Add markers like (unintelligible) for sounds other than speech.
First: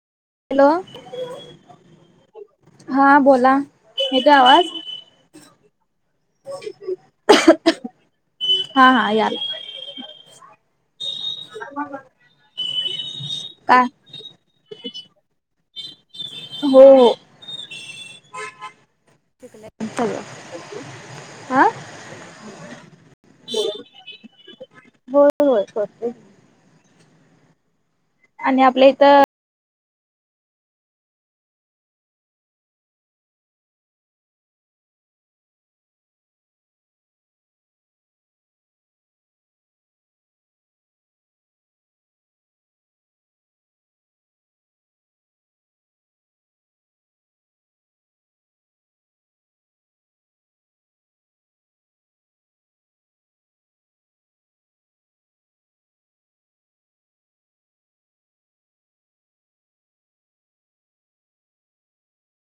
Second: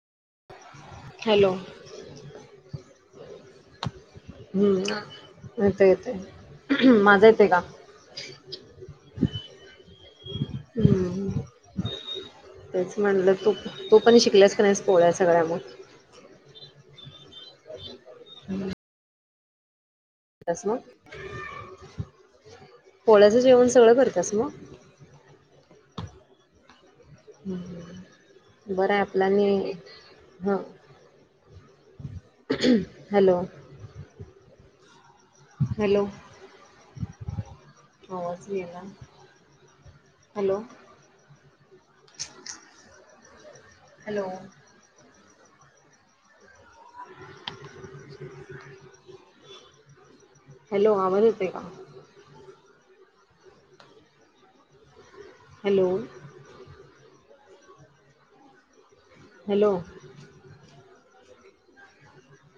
Hello. Hello हां. बोला. येतोय आवाज हम्म. आता येतोय. माझा येतोय का? हा हा याला हम्. तेच म्हणलं तू काय -तू- -पानी शेकल्यास का नाहीस पोळ्या सगळ्या म? हो. हो. हम्. शेकल्या (unintelligible) सगळं. (unintelligible) म. हा पोळ्याचं जेवण सगळं करतेस म? होय होय. करते. हं. आणि हं. आपल्या बरंय इथं आपल्या- हं. हॅलो. हॅलो. आवाज बी येईना. हॅलो. हॅलो. हॅलो. आवाज येतोय का? हॅलो. हॅलो.